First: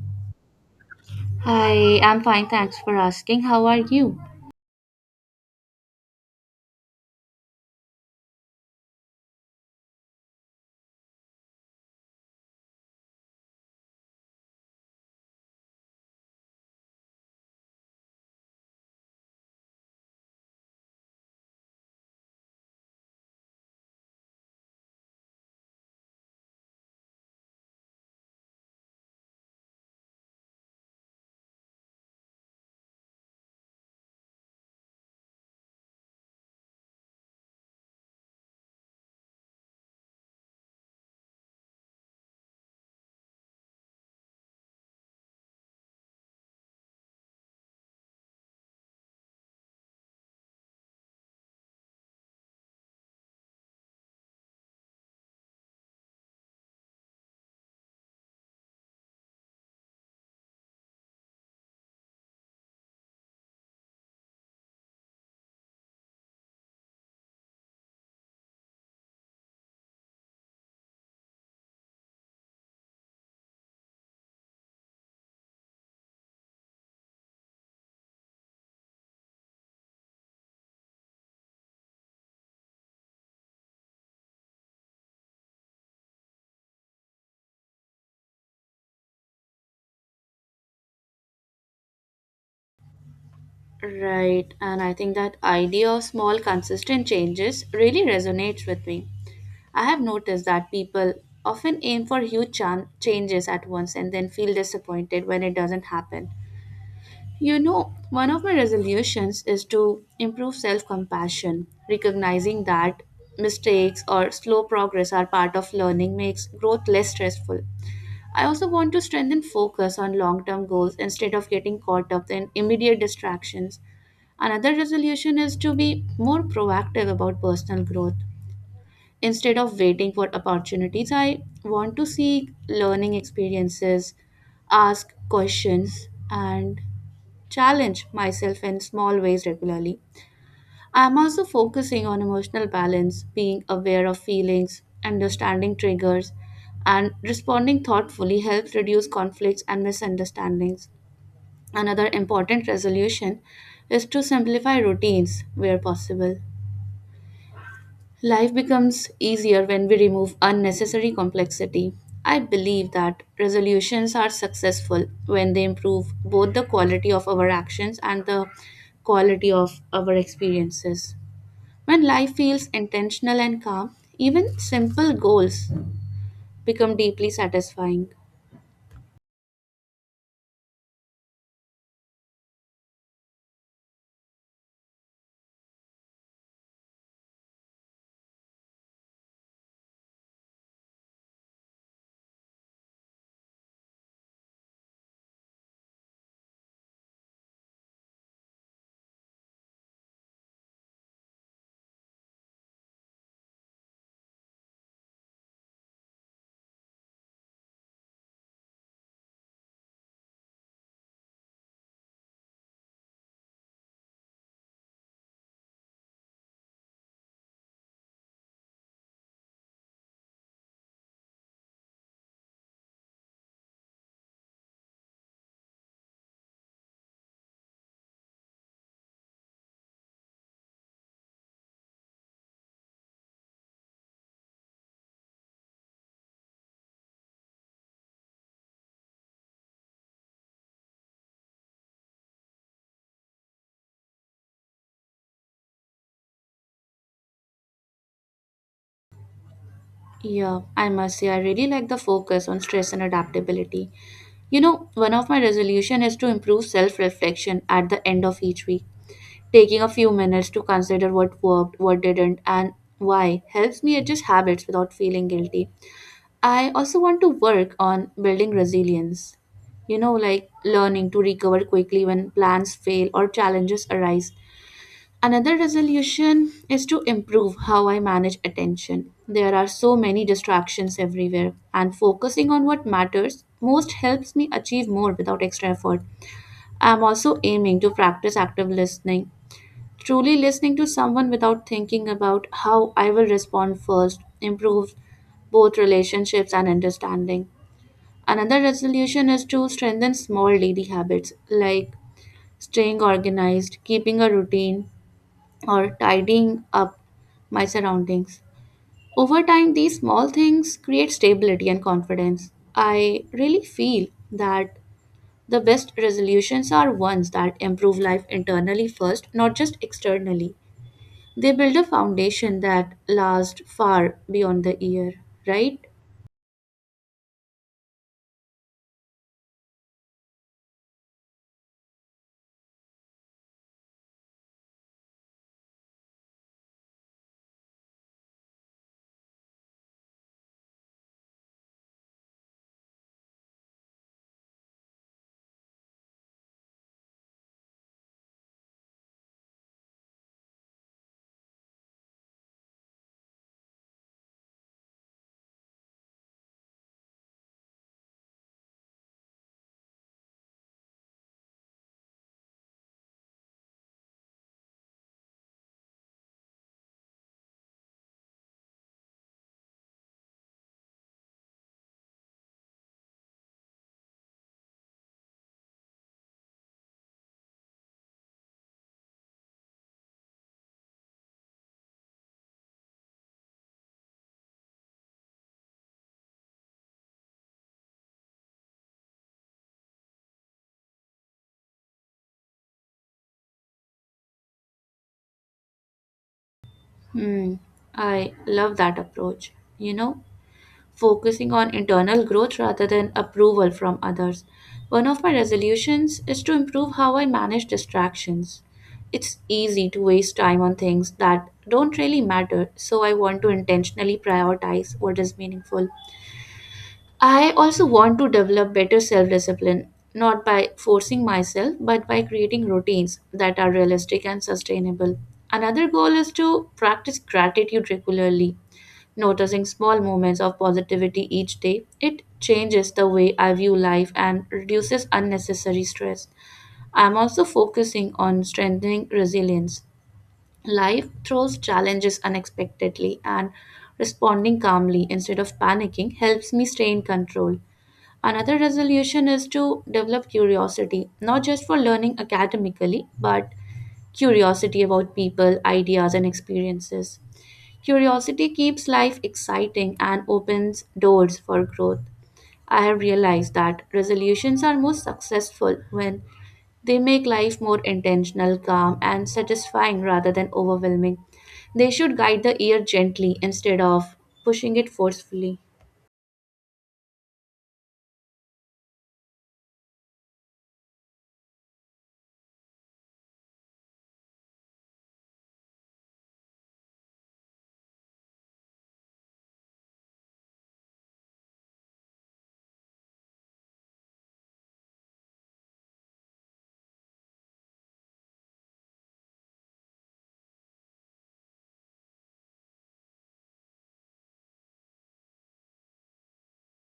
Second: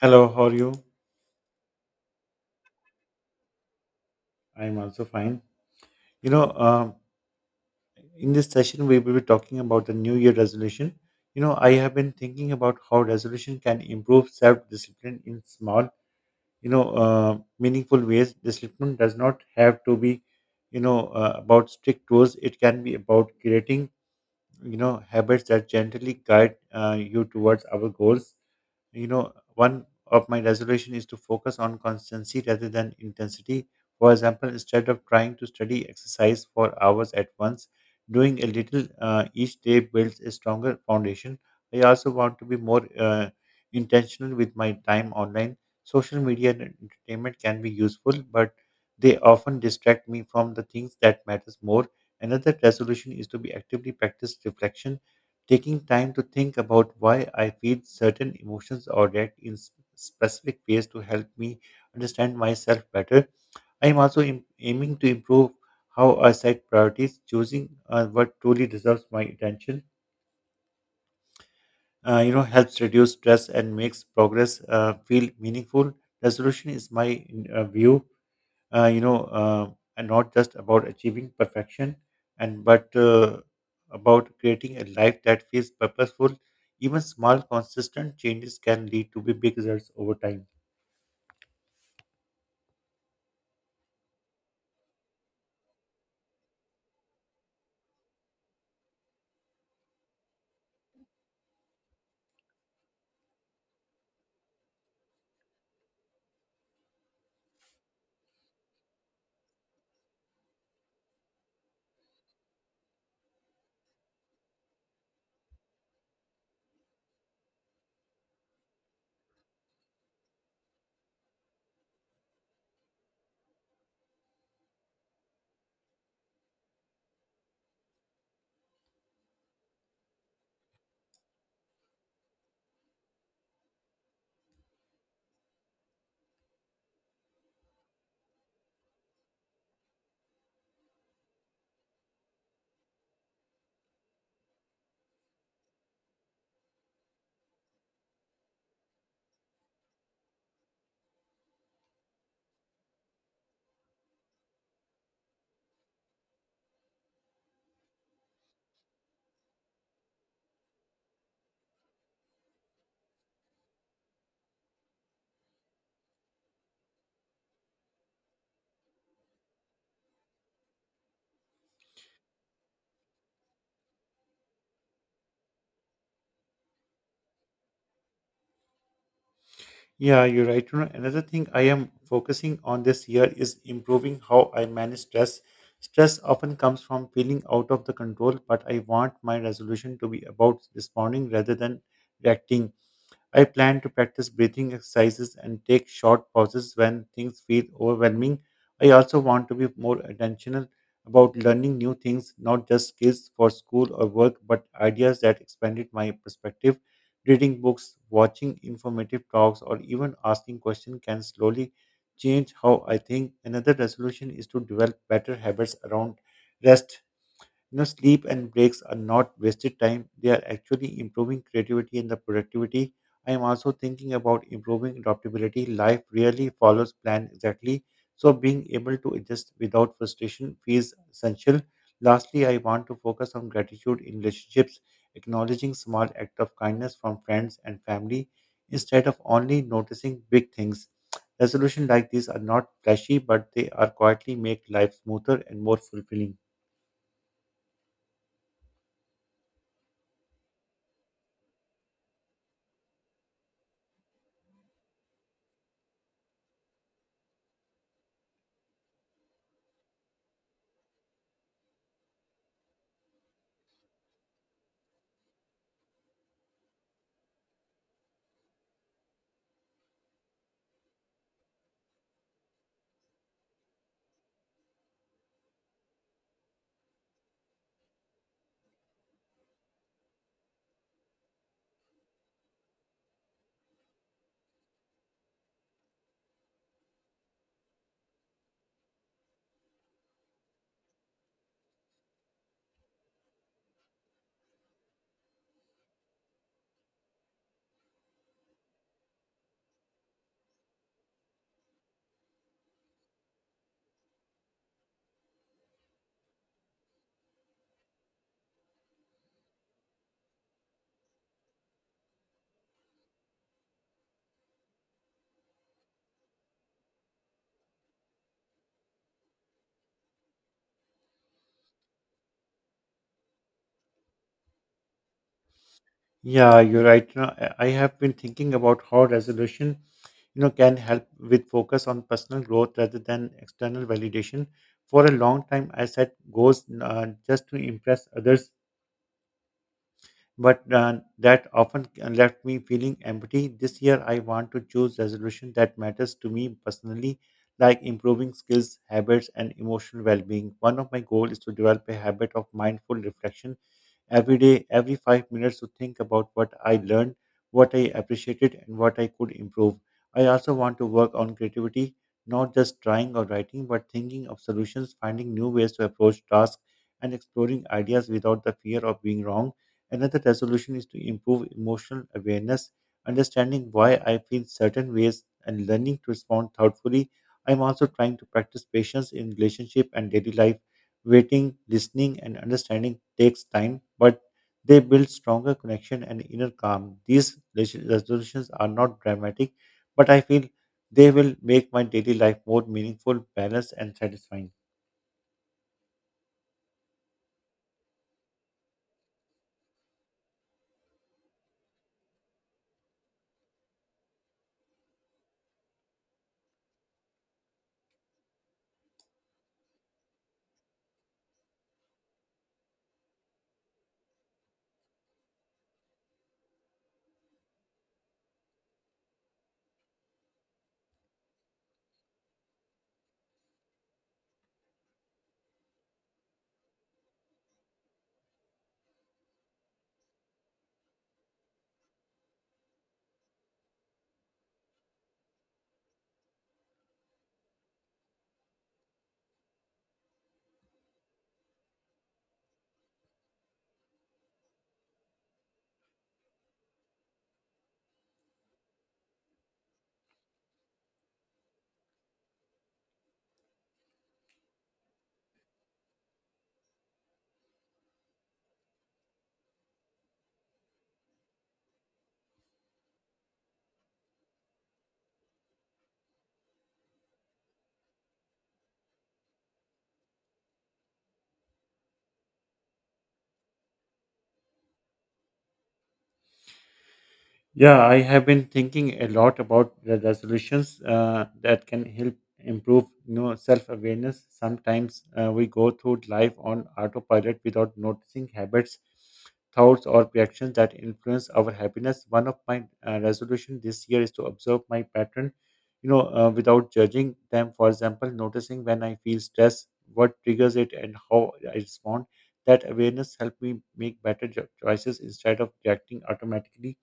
Hello, how are you? Hi, I'm fine. Thanks for asking. How are you? I'm also fine. You know, um, in this session, we will be talking about the New Year resolution. I have been thinking about how resolution can improve self discipline in small, meaningful ways. Discipline does not have to be about strict rules. It can be about creating habits that gently guide you towards our goals. One of my resolution is to focus on constancy rather than intensity. For example, instead of trying to study exercise for hours at once, doing a little each day builds a stronger foundation. I also want to be more intentional with my time online. Social media and entertainment can be useful, but they often distract me from the things that matters more. Another resolution is to be actively practice reflection. Taking time to think about why I feel certain emotions or react in specific ways to help me understand myself better. I am also aiming to improve how I set priorities, choosing what truly deserves my attention. Helps reduce stress and makes progress feel meaningful. Resolution is my view uh, you know, uh, and not just about achieving perfection, and but about creating a life that feels purposeful. Even small, consistent changes can lead to be big results over time. Right, and I think that idea of small, consistent changes really resonates with me. I have noticed that people often aim for huge changes at once and then feel disappointed when it doesn't happen. You know, one of my resolutions is to improve self compassion, recognizing that mistakes or slow progress are part of learning makes growth less stressful. I also want to strengthen focus on long term goals instead of getting caught up in immediate distractions. Another resolution is to be more proactive about personal growth. Instead of waiting for opportunities, I want to seek learning experiences, ask questions, and challenge myself in small ways regularly. I'm also focusing on emotional balance, being aware of feelings, understanding triggers, and responding thoughtfully helps reduce conflicts and misunderstandings. Another important resolution is to simplify routines where possible. Life becomes easier when we remove unnecessary complexity. I believe that resolutions are successful when they improve both the quality of our actions and the quality of our experiences. When life feels intentional and calm, even simple goals become deeply satisfying. Yeah, you're right. Another thing I am focusing on this year is improving how I manage stress. Stress often comes from feeling out of the control, but I want my resolution to be about responding rather than reacting. I plan to practice breathing exercises and take short pauses when things feel overwhelming. I also want to be more intentional about learning new things, not just skills for school or work, but ideas that expanded my perspective. Reading books, watching informative talks, or even asking questions can slowly change how I think. Another resolution is to develop better habits around rest. Sleep and breaks are not wasted time. They are actually improving creativity and the productivity. I am also thinking about improving adaptability. Life rarely follows plan exactly, so being able to adjust without frustration feels essential. Lastly, I want to focus on gratitude in relationships, acknowledging small acts of kindness from friends and family instead of only noticing big things. Resolutions like these are not flashy, but they are quietly make life smoother and more fulfilling. Yeah, I must say, I really like the focus on stress and adaptability. You know, one of my resolution is to improve self-reflection at the end of each week. Taking a few minutes to consider what worked, what didn't, and why helps me adjust habits without feeling guilty. I also want to work on building resilience. You know, like learning to recover quickly when plans fail or challenges arise. Another resolution is to improve how I manage attention. There are so many distractions everywhere, and focusing on what matters most helps me achieve more without extra effort. I am also aiming to practice active listening, truly listening to someone without thinking about how I will respond first, improves both relationships and understanding. Another resolution is to strengthen small daily habits like staying organized, keeping a routine, or tidying up my surroundings. Over time, these small things create stability and confidence. I really feel that the best resolutions are ones that improve life internally first, not just externally. They build a foundation that lasts far beyond the year, right? Yeah, you're right. I have been thinking about how resolution, can help with focus on personal growth rather than external validation. For a long time, I set goals just to impress others, but that often left me feeling empty. This year, I want to choose resolution that matters to me personally, like improving skills, habits, and emotional well-being. One of my goals is to develop a habit of mindful reflection every day, every 5 minutes to think about what I learned, what I appreciated, and what I could improve. I also want to work on creativity, not just drawing or writing, but thinking of solutions, finding new ways to approach tasks, and exploring ideas without the fear of being wrong. Another resolution is to improve emotional awareness, understanding why I feel certain ways, and learning to respond thoughtfully. I'm also trying to practice patience in relationship and daily life. Waiting, listening, and understanding takes time, but they build stronger connection and inner calm. These resolutions are not dramatic, but I feel they will make my daily life more meaningful, balanced, and satisfying. Hmm, I love that approach. You know, focusing on internal growth rather than approval from others. One of my resolutions is to improve how I manage distractions. It's easy to waste time on things that don't really matter, so I want to intentionally prioritize what is meaningful. I also want to develop better self discipline, not by forcing myself, but by creating routines that are realistic and sustainable. Another goal is to practice gratitude regularly. Noticing small moments of positivity each day, it changes the way I view life and reduces unnecessary stress. I'm also focusing on strengthening resilience. Life throws challenges unexpectedly, and responding calmly instead of panicking helps me stay in control. Another resolution is to develop curiosity, not just for learning academically, but curiosity about people, ideas, and experiences. Curiosity keeps life exciting and opens doors for growth. I have realized that resolutions are most successful when they make life more intentional, calm, and satisfying rather than overwhelming. They should guide the ear gently instead of pushing it forcefully. Yeah, I have been thinking a lot about the resolutions that can help improve, self-awareness. Sometimes we go through life on autopilot without noticing habits, thoughts, or reactions that influence our happiness. One of my resolution this year is to observe my pattern, without judging them. For example, noticing when I feel stress, what triggers it, and how I respond. That awareness helped me make better choices instead of reacting automatically.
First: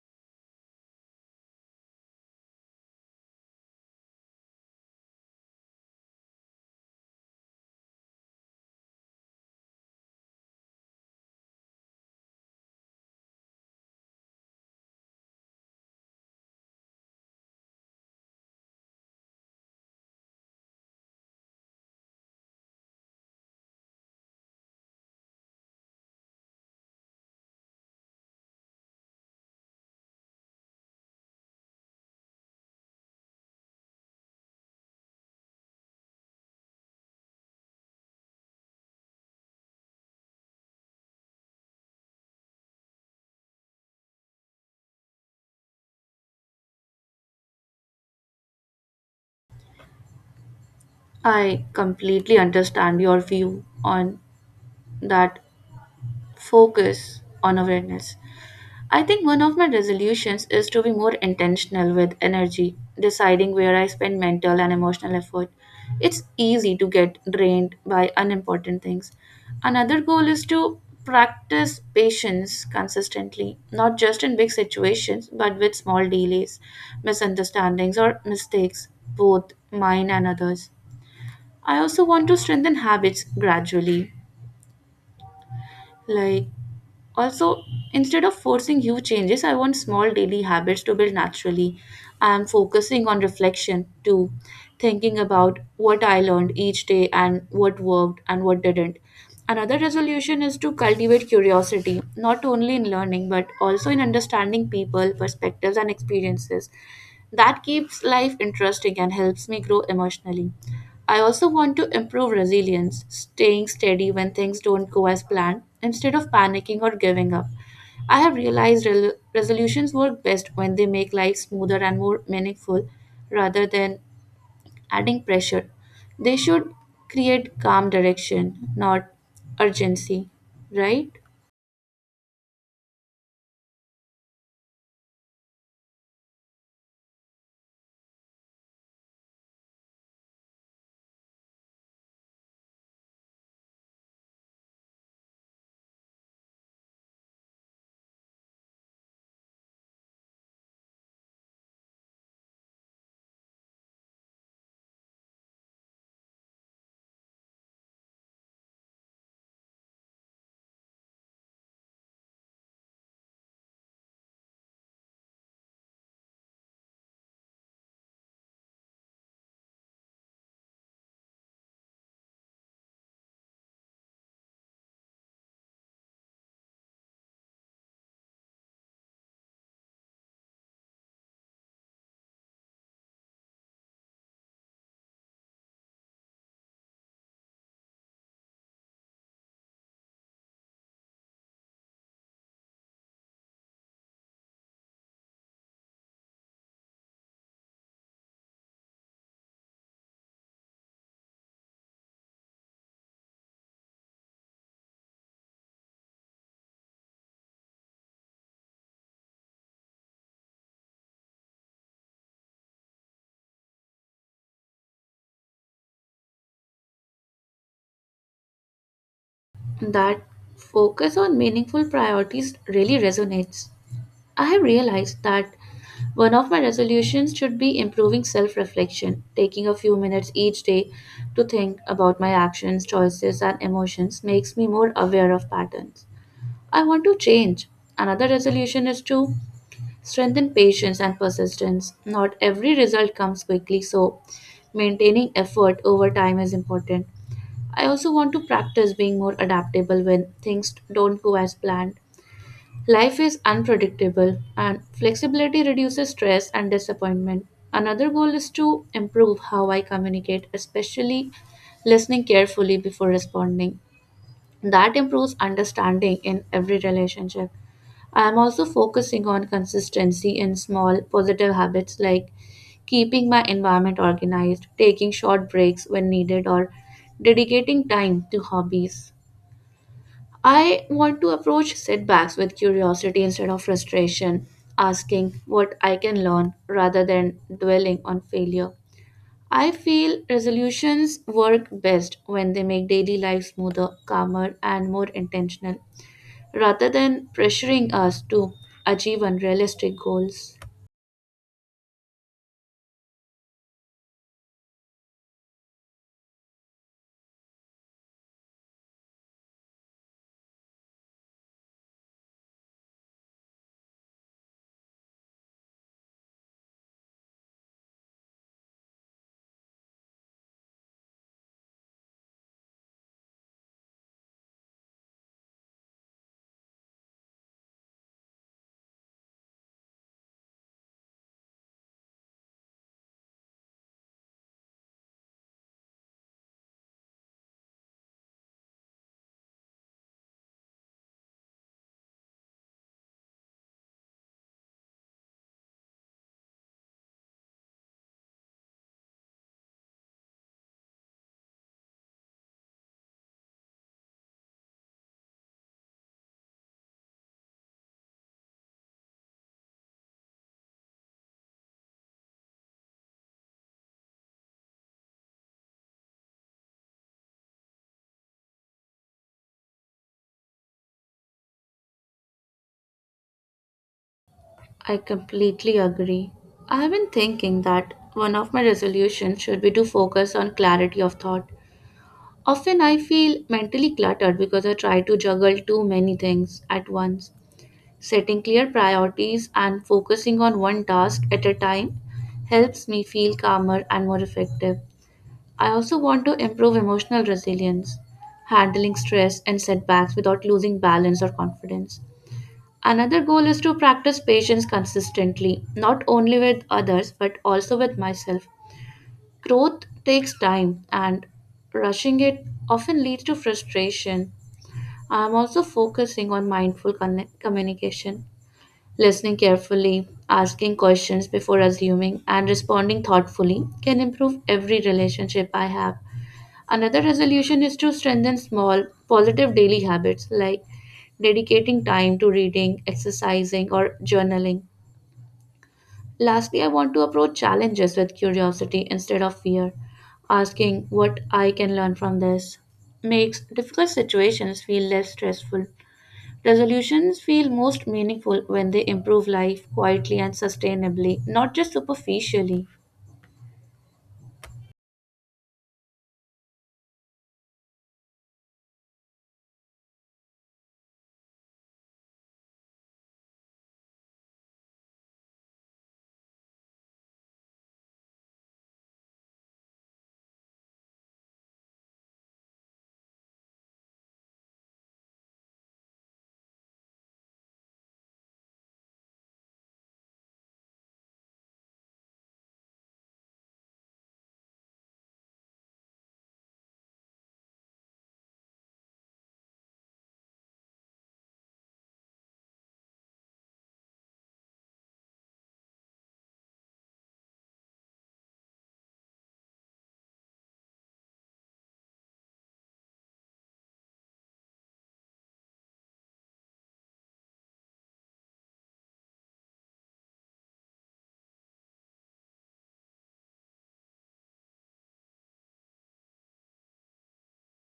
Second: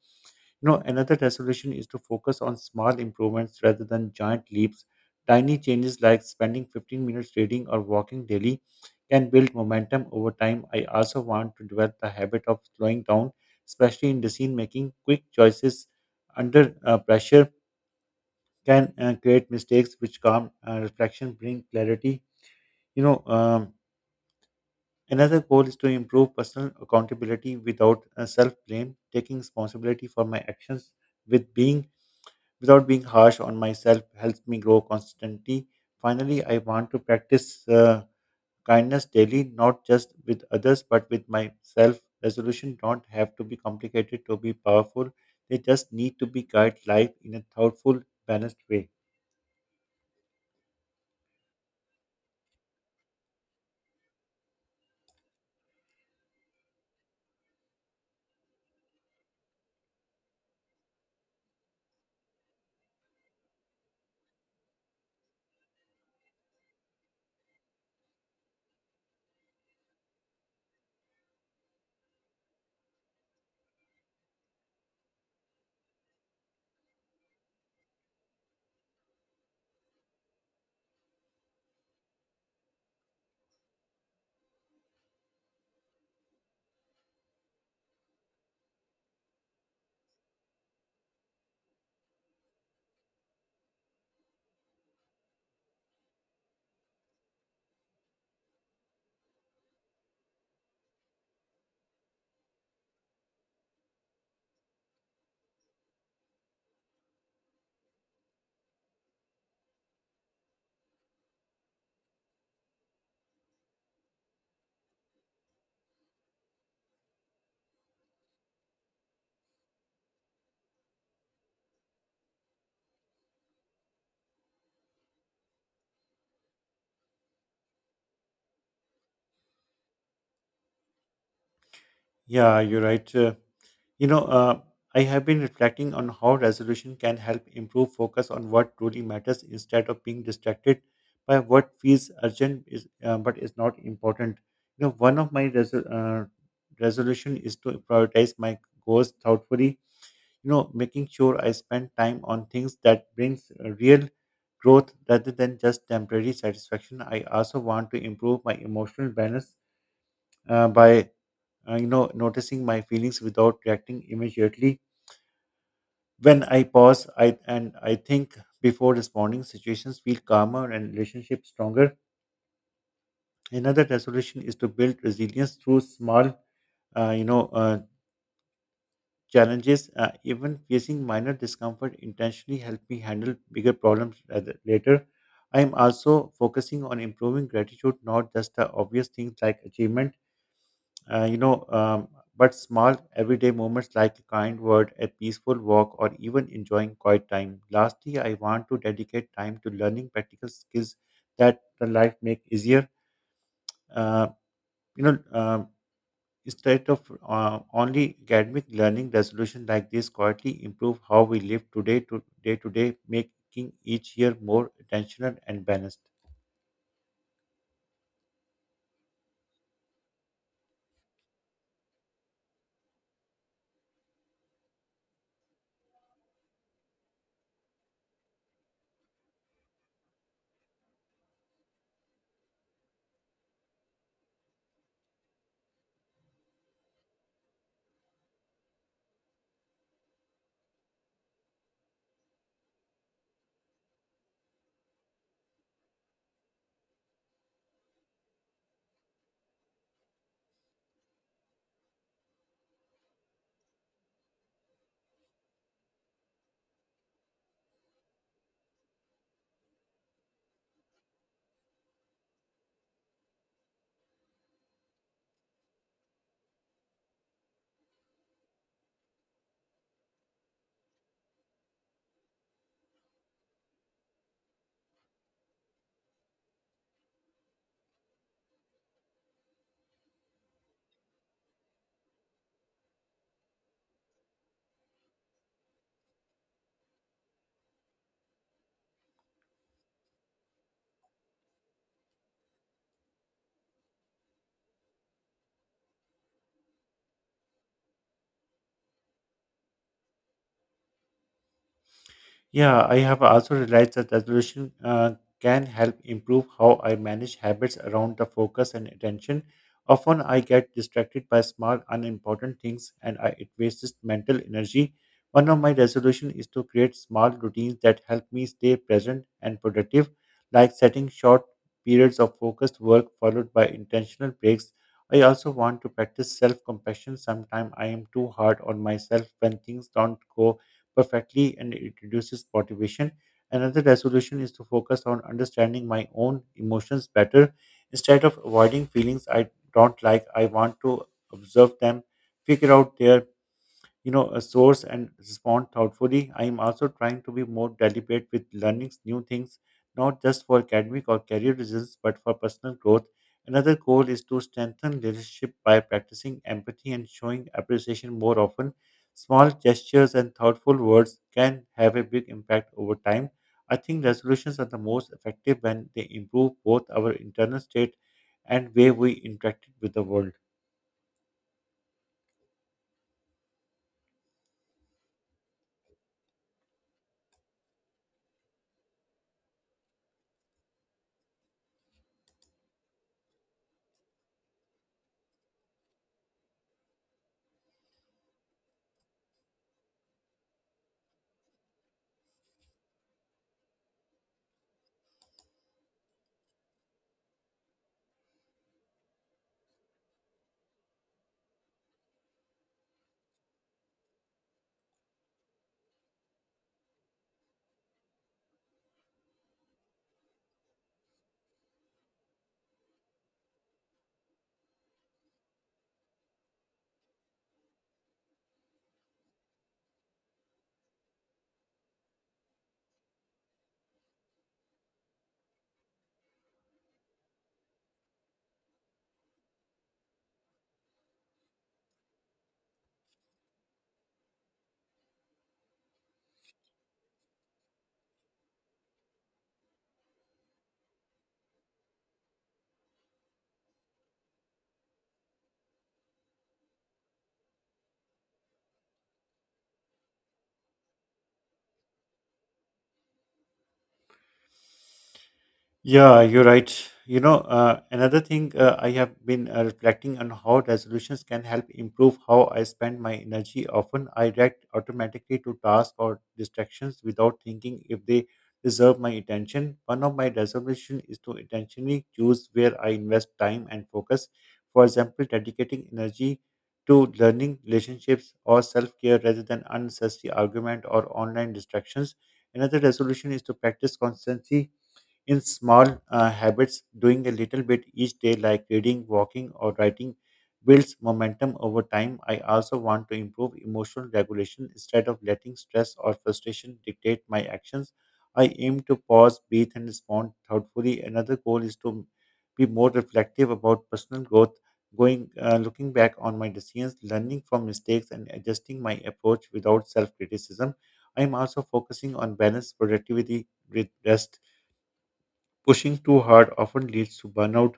Another resolution is to focus on small improvements rather than giant leaps. Tiny changes like spending 15 minutes reading or walking daily can build momentum over time. I also want to develop the habit of slowing down, especially in decision making. Quick choices under pressure can create mistakes, which calm reflection bring clarity. You know, um, Another goal is to improve personal accountability without self blame, taking responsibility for my actions with being without being harsh on myself helps me grow constantly. Finally, I want to practice kindness daily, not just with others, but with myself. Resolution don't have to be complicated to be powerful. They just need to be guide life in a thoughtful, balanced way. I completely understand your view on that focus on awareness. I think one of my resolutions is to be more intentional with energy, deciding where I spend mental and emotional effort. It's easy to get drained by unimportant things. Another goal is to practice patience consistently, not just in big situations, but with small delays, misunderstandings, or mistakes, both mine and others. I also want to strengthen habits gradually, like also, instead of forcing huge changes, I want small daily habits to build naturally. I am focusing on reflection too, thinking about what I learned each day and what worked and what didn't. Another resolution is to cultivate curiosity, not only in learning but also in understanding people, perspectives, and experiences. That keeps life interesting and helps me grow emotionally. I also want to improve resilience, staying steady when things don't go as planned instead of panicking or giving up. I have realized resolutions work best when they make life smoother and more meaningful rather than adding pressure. They should create calm direction, not urgency, right? Yeah, you're right. You know, uh, I have been reflecting on how resolution can help improve focus on what truly matters instead of being distracted by what feels urgent is but is not important. One of my resolution is to prioritize my goals thoughtfully. Making sure I spend time on things that brings real growth rather than just temporary satisfaction. I also want to improve my emotional balance by noticing my feelings without reacting immediately. When I pause I and I think before responding, situations feel calmer and relationships stronger. Another resolution is to build resilience through small uh, you know uh, challenges, even facing minor discomfort intentionally help me handle bigger problems later. I am also focusing on improving gratitude, not just the obvious things like achievement, uh, you know, um, but small everyday moments like a kind word, a peaceful walk, or even enjoying quiet time. Lastly, I want to dedicate time to learning practical skills that the life make easier. Uh, you know, um, Instead of only academic learning, resolution like this quietly improve how we live today to day, making each year more intentional and balanced. That focus on meaningful priorities really resonates. I have realized that one of my resolutions should be improving self reflection, taking a few minutes each day to think about my actions, choices, and emotions makes me more aware of patterns I want to change. Another resolution is to strengthen patience and persistence. Not every result comes quickly, so maintaining effort over time is important. I also want to practice being more adaptable when things don't go as planned. Life is unpredictable, and flexibility reduces stress and disappointment. Another goal is to improve how I communicate, especially listening carefully before responding. That improves understanding in every relationship. I am also focusing on consistency in small positive habits like keeping my environment organized, taking short breaks when needed, or dedicating time to hobbies. I want to approach setbacks with curiosity instead of frustration, asking what I can learn rather than dwelling on failure. I feel resolutions work best when they make daily life smoother, calmer, and more intentional, rather than pressuring us to achieve unrealistic goals. Yeah, I have also realized that resolution can help improve how I manage habits around the focus and attention. Often I get distracted by small, unimportant things and it wastes mental energy. One of my resolutions is to create small routines that help me stay present and productive, like setting short periods of focused work followed by intentional breaks. I also want to practice self compassion. Sometimes I am too hard on myself when things don't go perfectly, and it reduces motivation. Another resolution is to focus on understanding my own emotions better. Instead of avoiding feelings I don't like, I want to observe them, figure out their a source and respond thoughtfully. I am also trying to be more deliberate with learning new things, not just for academic or career reasons, but for personal growth. Another goal is to strengthen leadership by practicing empathy and showing appreciation more often. Small gestures and thoughtful words can have a big impact over time. I think resolutions are the most effective when they improve both our internal state and way we interact with the world. I completely agree. I have been thinking that one of my resolutions should be to focus on clarity of thought. Often I feel mentally cluttered because I try to juggle too many things at once. Setting clear priorities and focusing on one task at a time helps me feel calmer and more effective. I also want to improve emotional resilience, handling stress and setbacks without losing balance or confidence. Another goal is to practice patience consistently, not only with others but also with myself. Growth takes time, and rushing it often leads to frustration. I am also focusing on mindful communication, listening carefully, asking questions before assuming, and responding thoughtfully can improve every relationship I have. Another resolution is to strengthen small, positive daily habits like dedicating time to reading, exercising, or journaling. Lastly, I want to approach challenges with curiosity instead of fear, asking what I can learn from this. Makes difficult situations feel less stressful. Resolutions feel most meaningful when they improve life quietly and sustainably, not just superficially. Yeah, you're right. Another thing I have been reflecting on how resolutions can help improve how I spend my energy. Often I react automatically to tasks or distractions without thinking if they deserve my attention. One of my resolutions is to intentionally choose where I invest time and focus. For example, dedicating energy to learning, relationships, or self care rather than unnecessary argument or online distractions. Another resolution is to practice constancy in small habits, doing a little bit each day, like reading, walking, or writing, builds momentum over time. I also want to improve emotional regulation instead of letting stress or frustration dictate my actions. I aim to pause, breathe, and respond thoughtfully. Another goal is to be more reflective about personal growth, looking back on my decisions, learning from mistakes, and adjusting my approach without self criticism. I am also focusing on balance, productivity with rest. Pushing too hard often leads to burnout,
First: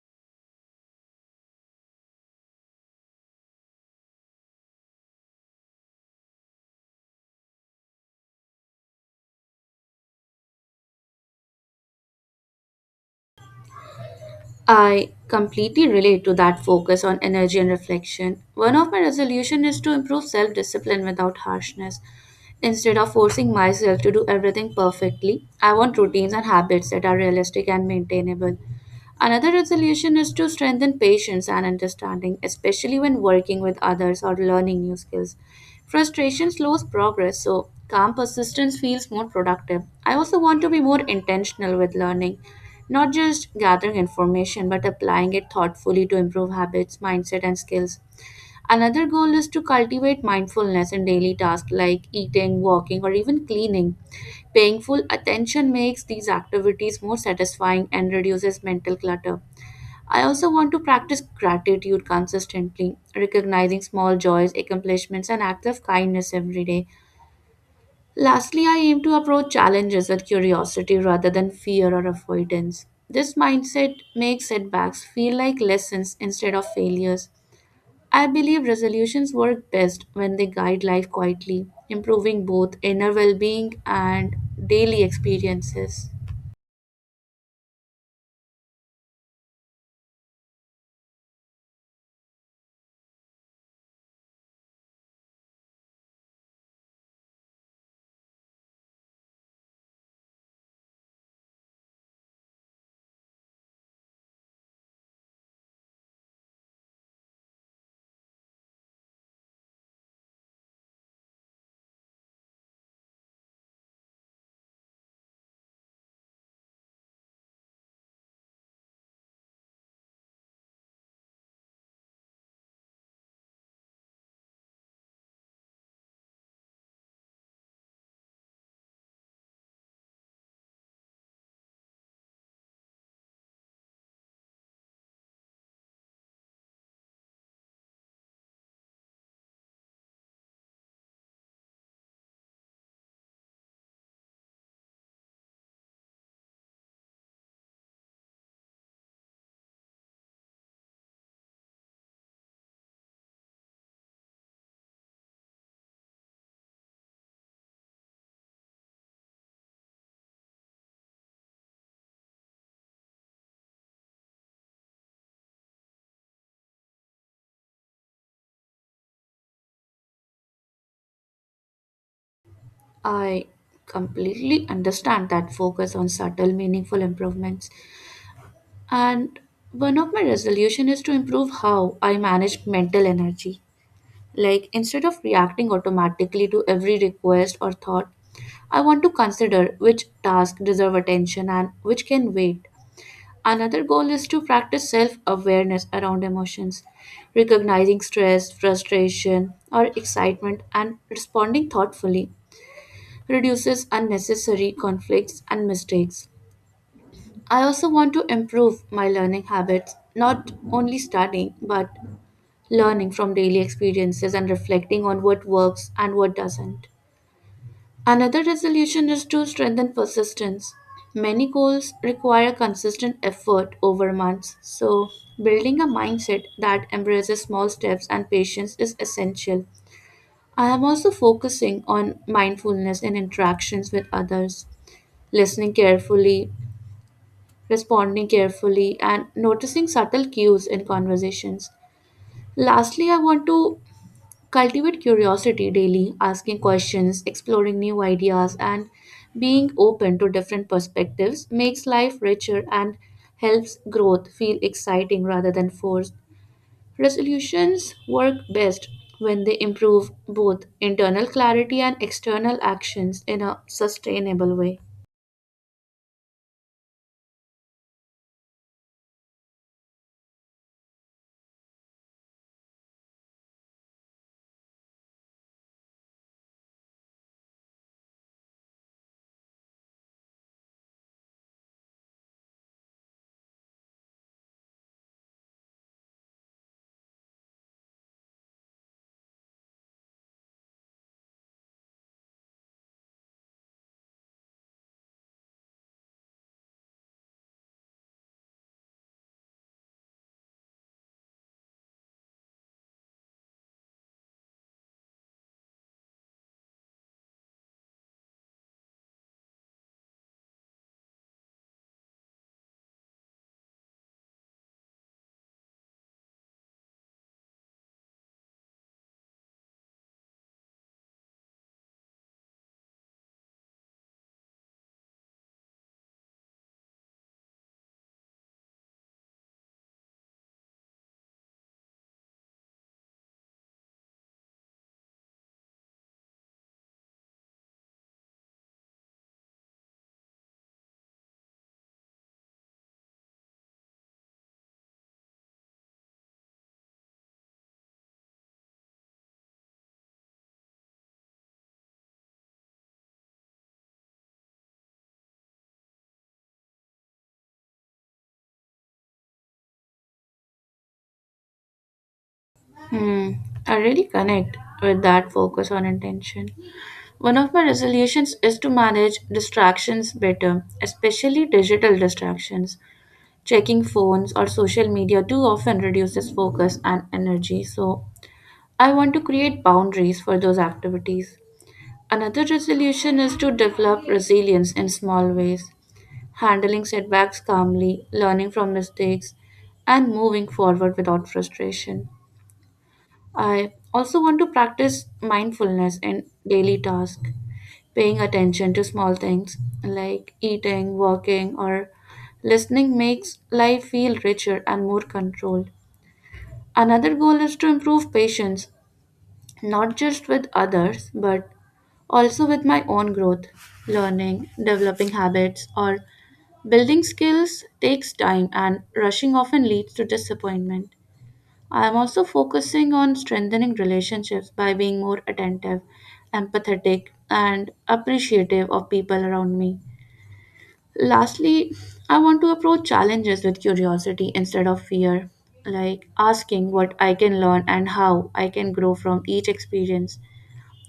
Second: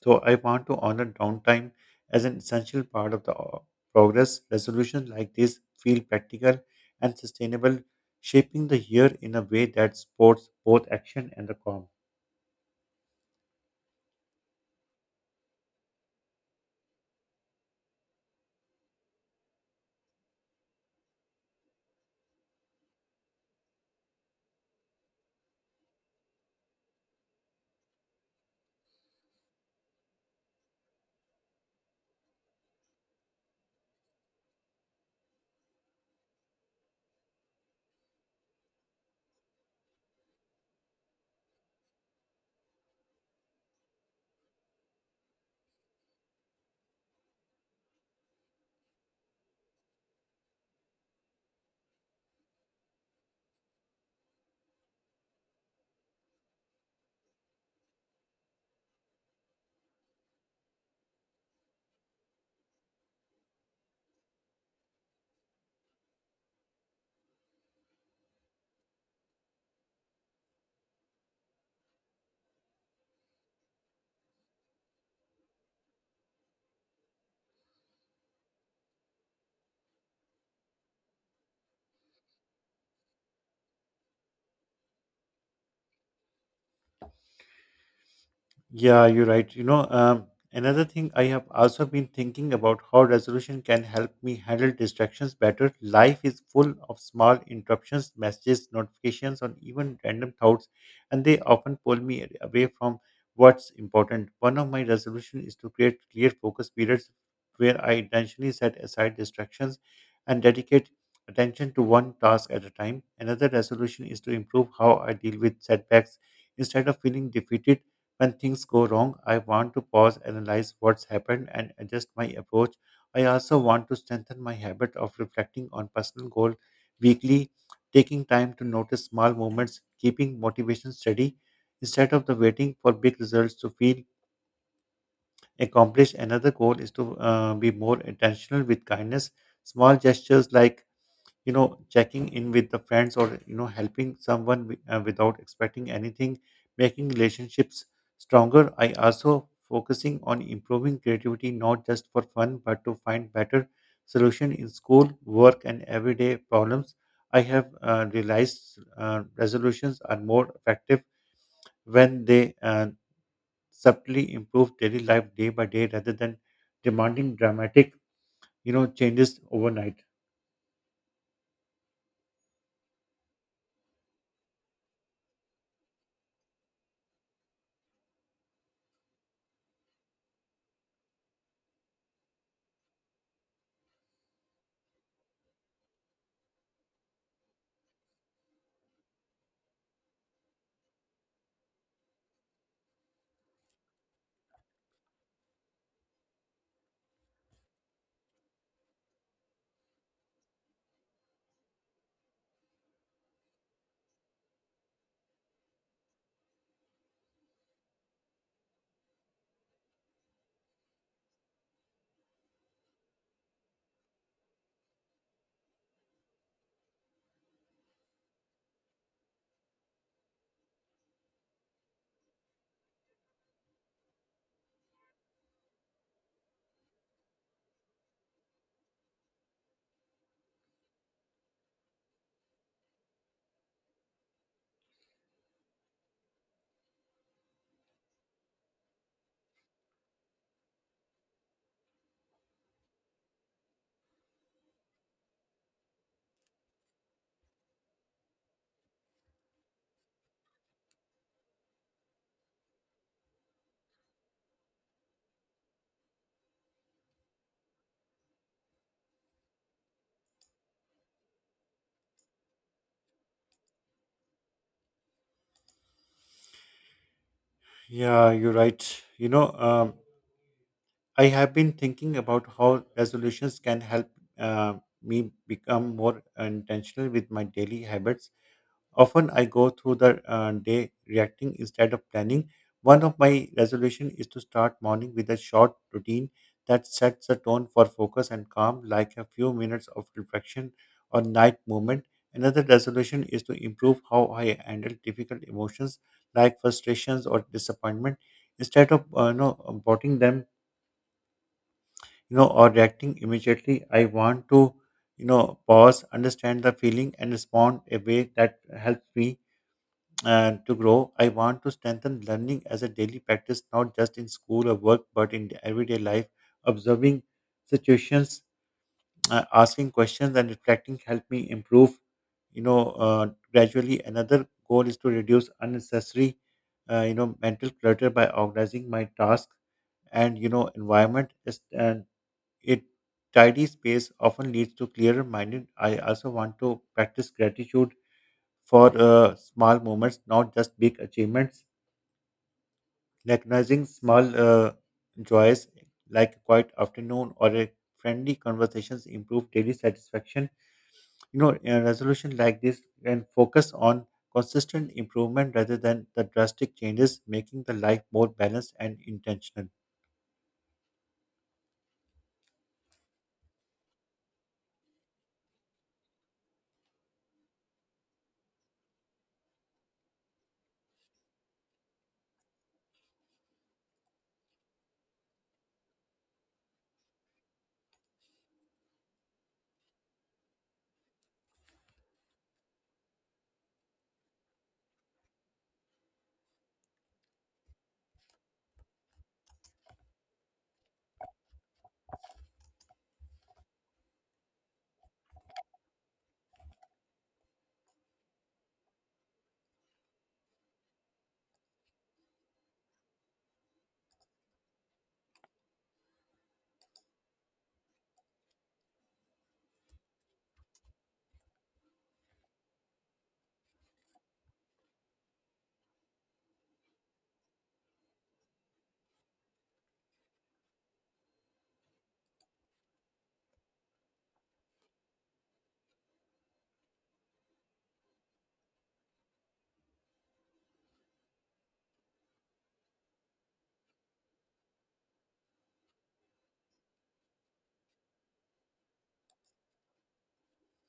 so I want to honor downtime as an essential part of the progress. Resolutions like this feel practical and sustainable, shaping the year in a way that supports both action and the calm. I completely relate to that focus on energy and reflection. One of my resolutions is to improve self discipline without harshness. Instead of forcing myself to do everything perfectly, I want routines and habits that are realistic and maintainable. Another resolution is to strengthen patience and understanding, especially when working with others or learning new skills. Frustration slows progress, so calm persistence feels more productive. I also want to be more intentional with learning, not just gathering information, but applying it thoughtfully to improve habits, mindset, and skills. Another goal is to cultivate mindfulness in daily tasks like eating, walking, or even cleaning. Paying full attention makes these activities more satisfying and reduces mental clutter. I also want to practice gratitude consistently, recognizing small joys, accomplishments, and acts of kindness every day. Lastly, I aim to approach challenges with curiosity rather than fear or avoidance. This mindset makes setbacks feel like lessons instead of failures. I believe resolutions work best when they guide life quietly, improving both inner well being and daily experiences. Yeah, you're right. Another thing I have also been thinking about how resolution can help me handle distractions better. Life is full of small interruptions, messages, notifications, and even random thoughts, and they often pull me away from what's important. One of my resolutions is to create clear focus periods where I intentionally set aside distractions and dedicate attention to one task at a time. Another resolution is to improve how I deal with setbacks instead of feeling defeated. When things go wrong, I want to pause, analyze what's happened, and adjust my approach. I also want to strengthen my habit of reflecting on personal goal weekly, taking time to notice small movements, keeping motivation steady instead of the waiting for big results to feel accomplished. Another goal is to be more intentional with kindness. Small gestures like checking in with the friends or helping someone without expecting anything, making relationships stronger. I also focusing on improving creativity, not just for fun but to find better solution in school work and everyday problems. I have realized resolutions are more effective when they subtly improve daily life day by day rather than demanding dramatic changes overnight. I completely understand that focus on subtle, meaningful improvements. And one of my resolution is to improve how I manage mental energy. Like, instead of reacting automatically to every request or thought, I want to consider which tasks deserve attention and which can wait. Another goal is to practice self awareness around emotions, recognizing stress, frustration, or excitement and responding thoughtfully reduces unnecessary conflicts and mistakes. I also want to improve my learning habits, not only studying, but learning from daily experiences and reflecting on what works and what doesn't. Another resolution is to strengthen persistence. Many goals require consistent effort over months, so building a mindset that embraces small steps and patience is essential. I am also focusing on mindfulness in interactions with others, listening carefully, responding carefully, and noticing subtle cues in conversations. Lastly, I want to cultivate curiosity daily, asking questions, exploring new ideas, and being open to different perspectives makes life richer and helps growth feel exciting rather than forced. Resolutions work best when they improve both internal clarity and external actions in a sustainable way. Yeah, you're right. I have been thinking about how resolutions can help uh, me become more intentional with my daily habits. Often I go through the day reacting instead of planning. One of my resolution is to start morning with a short routine that sets the tone for focus and calm, like a few minutes of reflection or night movement. Another resolution is to improve how I handle difficult emotions like frustrations or disappointment instead of bottling them, or reacting immediately. I want to, pause, understand the feeling, and respond a way that helps me to grow. I want to strengthen learning as a daily practice, not just in school or work, but in the everyday life. Observing situations, asking questions, and reflecting help me improve. You know, uh, gradually. Another goal is to reduce unnecessary, mental clutter by organizing my tasks and environment is, and a tidy space often leads to clearer minded. I also want to practice gratitude for small moments, not just big achievements. Recognizing small joys like a quiet afternoon or a friendly conversations improve daily satisfaction. A resolution like this can focus on consistent improvement rather than the drastic changes, making the life more balanced and intentional. Hmm, I really connect with that focus on intention. One of my resolutions is to manage distractions better, especially digital distractions. Checking phones or social media too often reduces focus and energy, so I want to create boundaries for those activities. Another resolution is to develop resilience in small ways, handling setbacks calmly, learning from mistakes, and moving forward without frustration. I also want to practice mindfulness in daily tasks, paying attention to small things like eating, walking, or listening makes life feel richer and more controlled. Another goal is to improve patience, not just with others, but also with my own growth. Learning, developing habits, or building skills takes time, and rushing often leads to disappointment. I am also focusing on strengthening relationships by being more attentive, empathetic, and appreciative of people around me. Lastly, I want to approach challenges with curiosity instead of fear, like asking what I can learn and how I can grow from each experience.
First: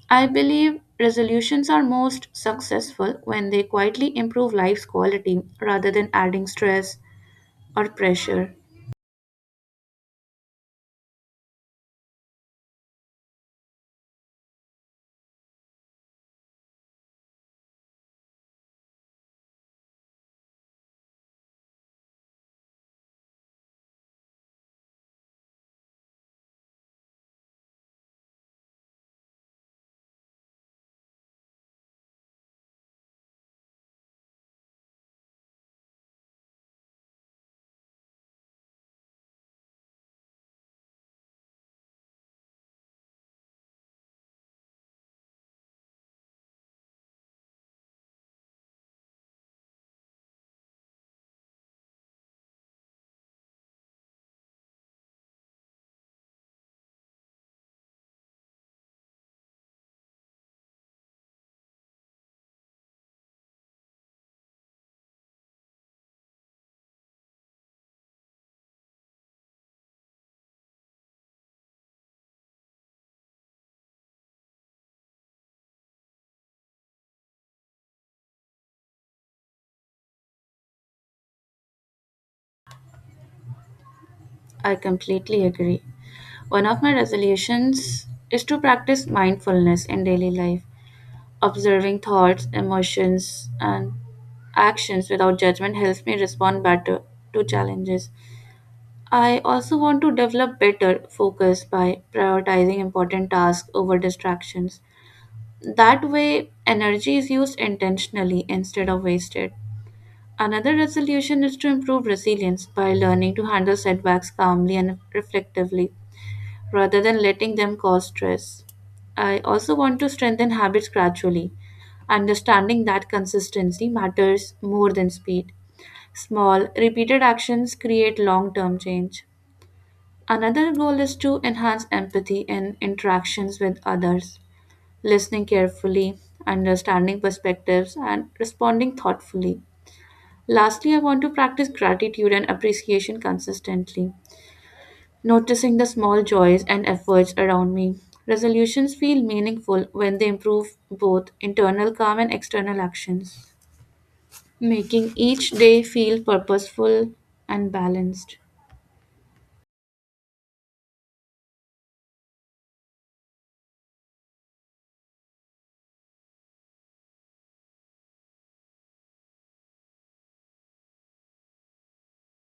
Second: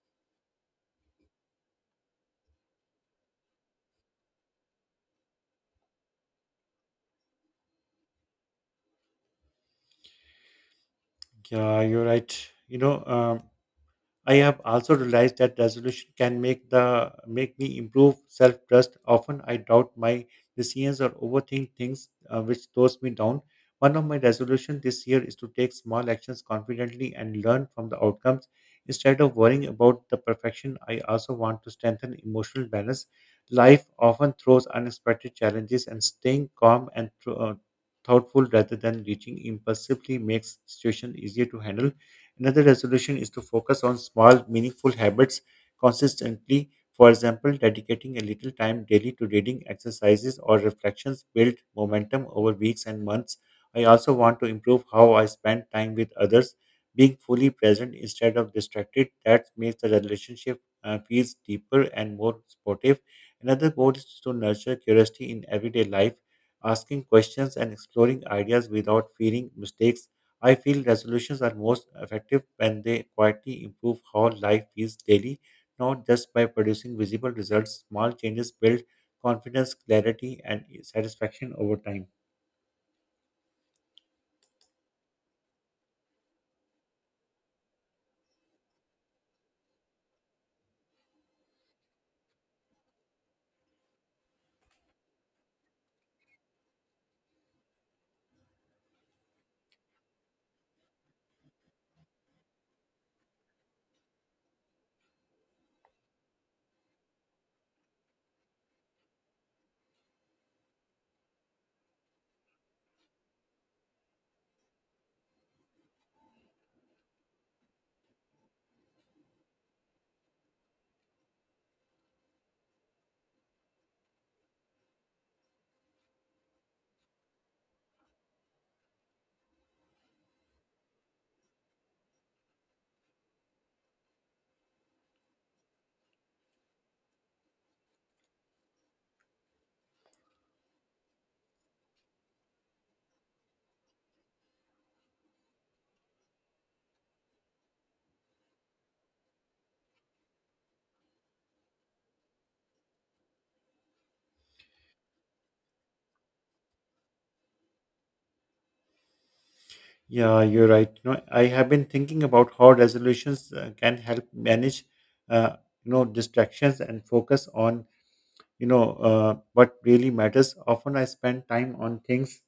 I believe resolutions are most successful when they quietly improve life's quality rather than adding stress or pressure. Yeah, you're right. You know, um, I have also realized that resolution can make the make me improve self trust. Often I doubt my decisions or overthink things which slows me down. One of my resolutions this year is to take small actions confidently and learn from the outcomes. Instead of worrying about the perfection, I also want to strengthen emotional balance. Life often throws unexpected challenges, and staying calm and thoughtful rather than reaching impulsively makes situation easier to handle. Another resolution is to focus on small, meaningful habits consistently. For example, dedicating a little time daily to reading exercises or reflections build momentum over weeks and months. I also want to improve how I spend time with others, being fully present instead of distracted. That makes the relationship feels deeper and more supportive. Another goal is to nurture curiosity in everyday life, asking questions and exploring ideas without fearing mistakes. I feel resolutions are most effective when they quietly improve how life feels daily, not just by producing visible results. Small changes build confidence, clarity, and satisfaction over time. I completely agree. One of my resolutions is to practice mindfulness in daily life. Observing thoughts, emotions, and actions without judgment helps me respond better to challenges. I also want to develop better focus by prioritizing important tasks over distractions. That way, energy is used intentionally instead of wasted. Another resolution is to improve resilience by learning to handle setbacks calmly and reflectively rather than letting them cause stress. I also want to strengthen habits gradually, understanding that consistency matters more than speed. Small, repeated actions create long term change. Another goal is to enhance empathy in interactions with others, listening carefully, understanding perspectives, and responding thoughtfully. Lastly, I want to practice gratitude and appreciation consistently, noticing the small joys and efforts around me. Resolutions feel meaningful when they improve both internal calm and external actions, making each day feel purposeful and balanced. Yeah, you're right. I have been thinking about how resolutions can help manage, uh, distractions and focus on, what really matters. Often I spend time on things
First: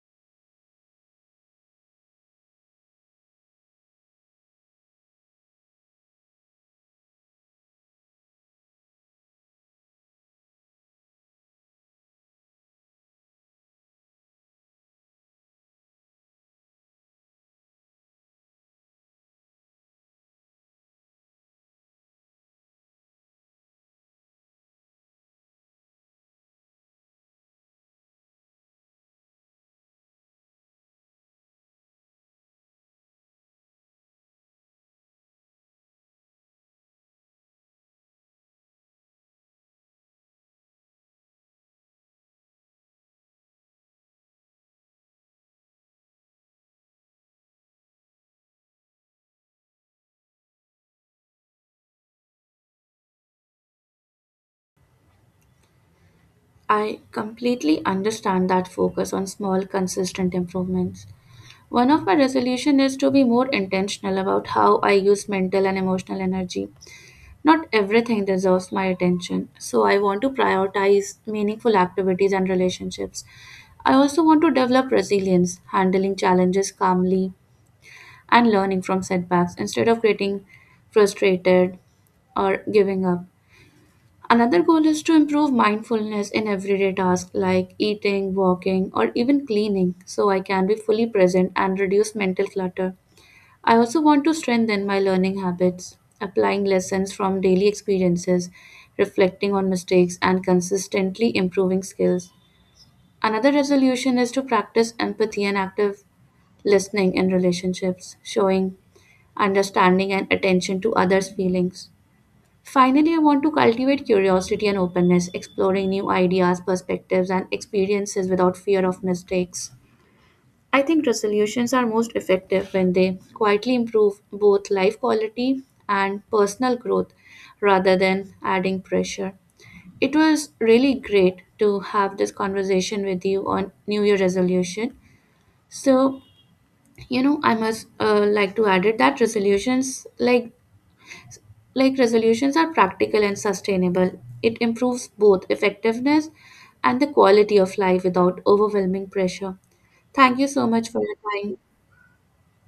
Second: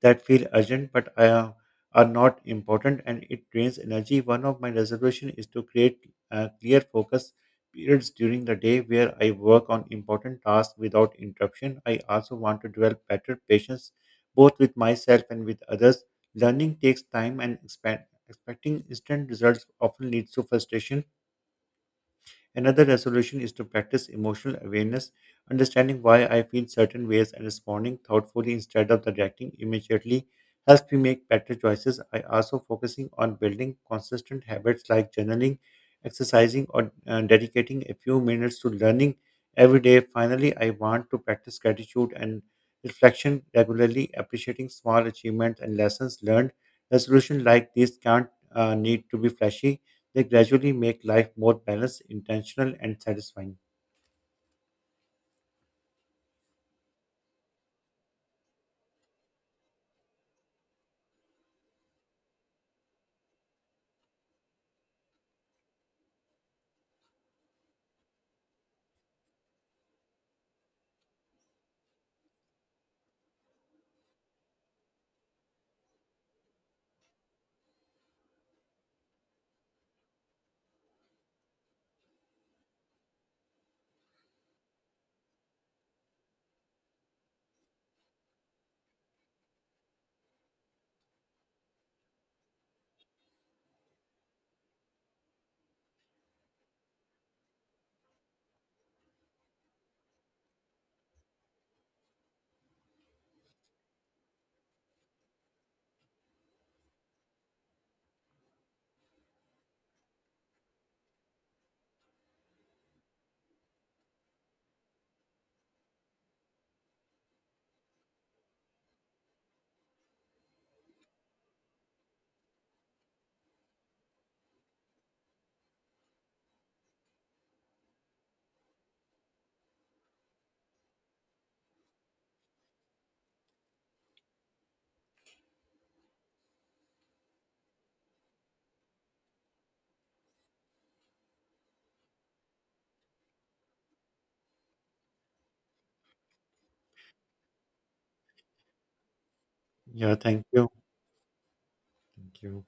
that feel urgent but are not important, and it drains energy. One of my resolutions is to create clear focus periods during the day where I work on important tasks without interruption. I also want to develop better patience, both with myself and with others. Learning takes time, and expecting instant results often leads to frustration. Another resolution is to practice emotional awareness, understanding why I feel certain ways and responding thoughtfully instead of reacting immediately helps me make better choices. I also focusing on building consistent habits like journaling, exercising, or dedicating a few minutes to learning every day. Finally, I want to practice gratitude and reflection regularly, appreciating small achievements and lessons learned. Resolutions like these can't need to be flashy, they gradually make life more balanced, intentional, and satisfying. I completely understand that focus on small, consistent improvements. One of my resolution is to be more intentional about how I use mental and emotional energy. Not everything deserves my attention, so I want to prioritize meaningful activities and relationships. I also want to develop resilience, handling challenges calmly, and learning from setbacks instead of getting frustrated or giving up. Another goal is to improve mindfulness in everyday tasks like eating, walking, or even cleaning so I can be fully present and reduce mental clutter. I also want to strengthen my learning habits, applying lessons from daily experiences, reflecting on mistakes, and consistently improving skills. Another resolution is to practice empathy and active listening in relationships, showing understanding and attention to others' feelings. Finally, I want to cultivate curiosity and openness, exploring new ideas, perspectives, and experiences without fear of mistakes. I think resolutions are most effective when they quietly improve both life quality and personal growth rather than adding pressure. It was really great to have this conversation with you on New Year resolution. So, you know, I must like to add it that resolutions like resolutions are practical and sustainable. It improves both effectiveness and the quality of life without overwhelming pressure. Yeah, Thank thank you so you. much for your time. Thank you.